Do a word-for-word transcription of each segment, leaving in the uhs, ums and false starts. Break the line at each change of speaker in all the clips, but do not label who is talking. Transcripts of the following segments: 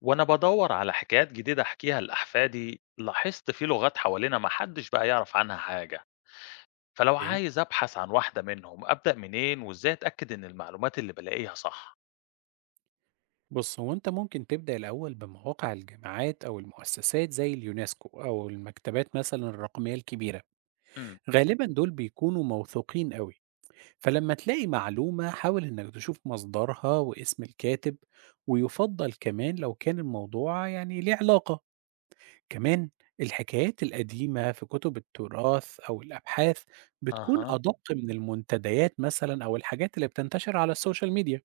وأنا بدور على حكايات جديدة أحكيها لأحفادي لاحظت في لغات حوالينا محدش بقى يعرف عنها حاجة. فلو
ايه.
عايز أبحث عن واحدة منهم أبدأ منين وإزاي أتأكد إن المعلومات اللي بلاقيها صح؟
بص، هو انت ممكن تبدأ الأول بمواقع الجامعات أو المؤسسات زي اليونسكو أو المكتبات مثلا الرقمية الكبيرة.
امم.
غالبا دول بيكونوا موثوقين قوي، فلما تلاقي معلومة حاول إنك تشوف مصدرها واسم الكاتب، ويفضل كمان لو كان الموضوع يعني ليه علاقة. كمان الحكايات القديمة في كتب التراث أو الأبحاث بتكون
أها.
أدق من المنتديات مثلا أو الحاجات اللي بتنتشر على السوشيال ميديا.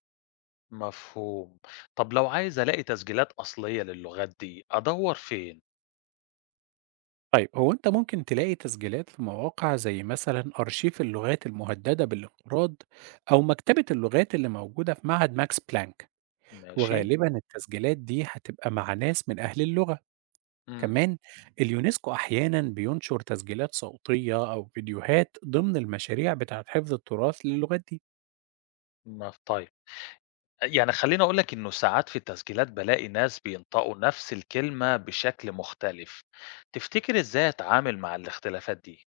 مفهوم. طب لو عايز ألاقي تسجيلات أصلية للغات دي أدور فين؟
طيب، هو أنت ممكن تلاقي تسجيلات في مواقع زي مثلا أرشيف اللغات المهددة بالانقراض، أو مكتبة اللغات اللي موجودة في معهد ماكس بلانك.
ماشي.
وغالبا التسجيلات دي هتبقى مع ناس من أهل اللغة.
امم.
كمان اليونسكو أحيانا بينشر تسجيلات صوتية أو فيديوهات ضمن المشاريع بتاعة حفظ التراث للغات دي.
مف- طيب، يعني خليني أقولك إنه ساعات في التسجيلات بلاقي ناس بينطقوا نفس الكلمة بشكل مختلف. تفتكر إزاي أتعامل مع الاختلافات دي؟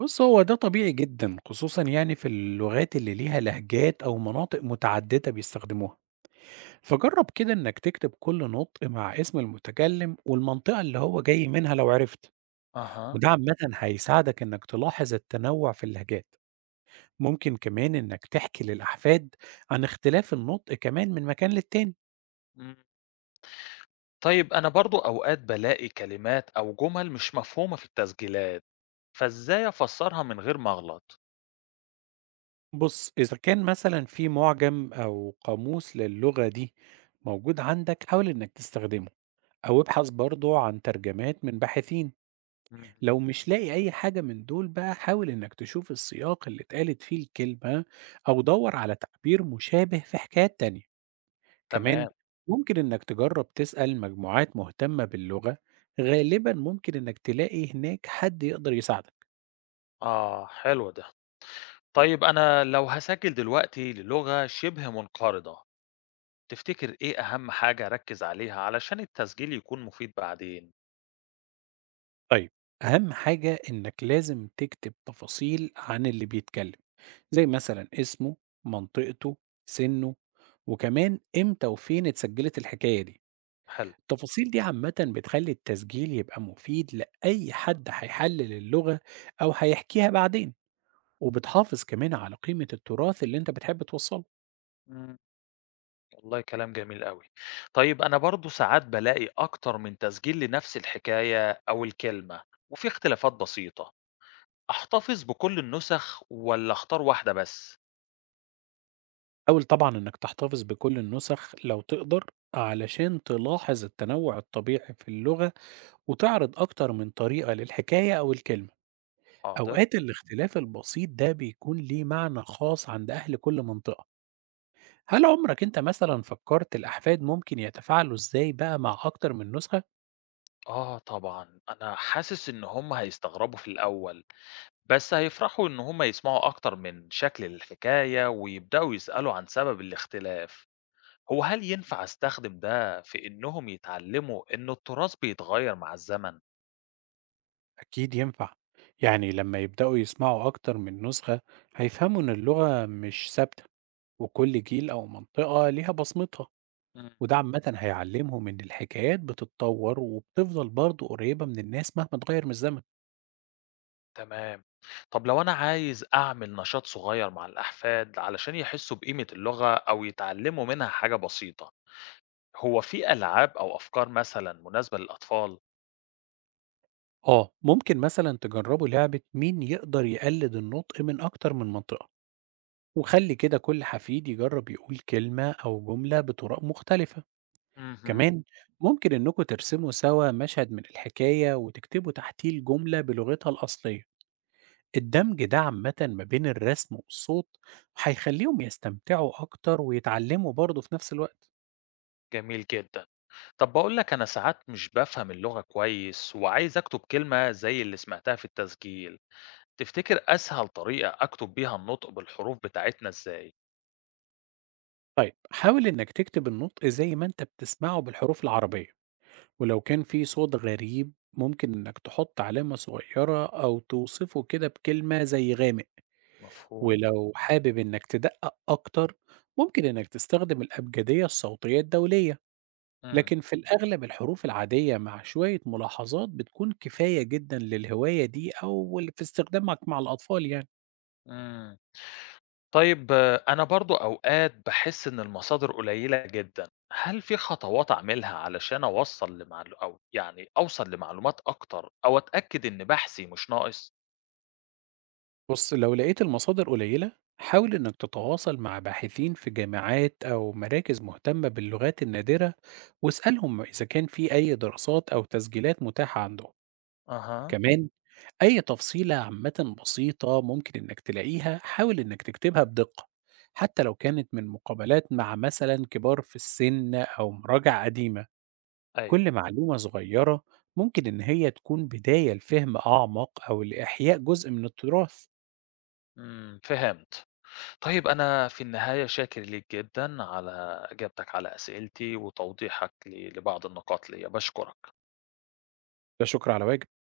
بص، هو ده طبيعي جدا، خصوصا يعني في اللغات اللي ليها لهجات أو مناطق متعددة بيستخدموها. فجرب كده إنك تكتب كل نطق مع اسم المتكلم والمنطقة اللي هو جاي منها لو عرفت.
أها.
وده عامة هيساعدك إنك تلاحظ التنوع في اللهجات. ممكن كمان إنك تحكي للأحفاد عن اختلاف النطق كمان من مكان للتاني.
إمم. طيب، أنا برضه أوقات بالاقي كلمات أو جُمل مش مفهومة في التسجيلات، فإزاي أفسّرها من غير ما أغلط؟
بص، إذا كان مثلا في معجم أو قاموس للغة دي موجود عندك، حاول إنك تستخدمه، أو ابحث برضه عن ترجمات من باحثين.
إمم.
لو مش لاقي أي حاجة من دول بقى، حاول إنك تشوف السياق اللي اتقالت فيه الكلمة، أو دور على تعبير مشابه في حكايات تانية. كمان
تمام.
ممكن إنك تجرب تسأل مجموعات مهتمة باللغة، غالبا ممكن إنك تلاقي هناك حد يقدر يساعدك.
آه، حلو ده. طيب، أنا لو هاسجّل دلوقتي للغة شِبه منقرضة، تفتكر إيه أهم حاجة أركّز عليها علشان التسجيل يكون مفيد بعدين؟
طيب، أهم حاجة إنك لازم تكتب تفاصيل عن اللي بيتكلم، زي مثلا اسمه، منطقته، سنه، وكمان إمتى وفين اتسجلت الحكاية دي.
حلو.
التفاصيل دي عامة بتخلي التسجيل يبقى مفيد لأي حد هيحلل اللغة أو هيحكيها بعدين، وبتحافظ كمان على قيمة التراث اللي أنت بتحب توصله.
إمم، والله كلام جميل أوي. طيب، أنا برضه ساعات بالاقي أكتر من تسجيل لنفس الحكاية أو الكلمة، وفي اختلافات بسيطة. أحتفظ بكل النُسَخ والّا أختار واحدة بس؟
حاول طبعا إنك تحتفظ بكل النسخ لو تقدر، علشان تلاحظ التنوع الطبيعي في اللغة، وتعرض أكتر من طريقة للحكاية أو الكلمة.
أقدر.
أوقات الاختلاف البسيط ده بيكون ليه معنى خاص عند أهل كل منطقة. هل عمرك أنت مثلا فكرت الأحفاد ممكن يتفاعلوا إزاي بقى مع أكتر من نسخة؟
آه طبعًا، أنا حاسس إن هم هيستغربوا في الأول، بس هيفرحوا إن هم يسمعوا أكتر من شكل للحكاية ويبدأوا يسألوا عن سبب الاختلاف. هو هل ينفع أستخدم ده في إنهم يتعلموا إن التراث بيتغيّر مع الزمن؟
أكيد ينفع. يعني لما يبدأوا يسمعوا أكتر من نسخة، هيفهموا إن اللغة مش ثابتة، وكل جيل أو منطقة ليها بصمتها.
إمم،
وده عامة هيعلمهم إن الحكايات بتتطور وبتفضل برضه قريبة من الناس مهما اتغير من الزمن.
تمام. طب لو أنا عايز أعمل نشاط صغير مع الأحفاد علشان يحسّوا بقيمة اللغة أو يتعلموا منها حاجة بسيطة، هو في ألعاب أو أفكار مثلًا مناسبة للأطفال؟
آه، ممكن مثلا تجربوا لعبة مين يقدر يقلد النطق من أكتر من منطقة، وخلي كده كل حفيد يجرب يقول كلمة أو جملة بطرق مختلفة.
اهم.
كمان ممكن إنكم ترسموا سوا مشهد من الحكاية وتكتبوا تحتيه الجملة بلغتها الأصلية. الدمج ده عامة ما بين الرسم والصوت هيخليهم يستمتعوا أكتر ويتعلموا برضه في نفس الوقت.
جميل جدًا. طب باقول لك أنا ساعات مش بافهم اللغة كويس وعايز أكتب كلمة زي اللي سمعتها في التسجيل، تفتكر أسهل طريقة أكتب بيها النطق بالحروف بتاعتنا إزاي؟
طيب، حاول إنك تكتب النطق زي ما أنت بتسمعه بالحروف العربية، ولو كان في صوت غريب ممكن إنك تحط علامة صغيرة أو توصفه كده بكلمة زي غامق.
مفهوم.
ولو حابب إنك تدقق أكتر، ممكن إنك تستخدم الأبجدية الصوتية الدولية.
إمم،
لكن في الأغلب الحروف العادية مع شوية ملاحظات بتكون كفاية جدًا للهواية دي أو ال في استخدامك مع الأطفال يعني.
إمم. طيب آه، أنا برضه أوقات باحس إن المصادر قليلة جدًا، هل في خطوات أعملها علشان أوصّل لمعلو أو يعني أوصل لمعلومات أكتر أو أتأكد إن بحثي مش ناقص؟
بُص، لو لقيت المصادر قليلة، حاول إنك تتواصل مع باحثين في جامعات أو مراكز مهتمة باللغات النادرة، واسألهم إذا كان في أي دراسات أو تسجيلات متاحة عندهم.
أها.
كمان أي تفصيلة عامةً بسيطة ممكن إنك تلاقيها، حاول إنك تكتبها بدقة، حتى لو كانت من مقابلات مع مثلًا كبار في السن أو مراجع قديمة.
أيوه،
كل معلومة صغيرة ممكن إن هي تكون بداية لفهم أعمق أو لإحياء جزء من التراث.
إمم، فهمت. طيب أنا في النهاية شاكر ليك جدًا على إجابتك على أسئلتي وتوضيحك ل لبعض النقاط ليّا، باشكرك.
لا شكر على واجب.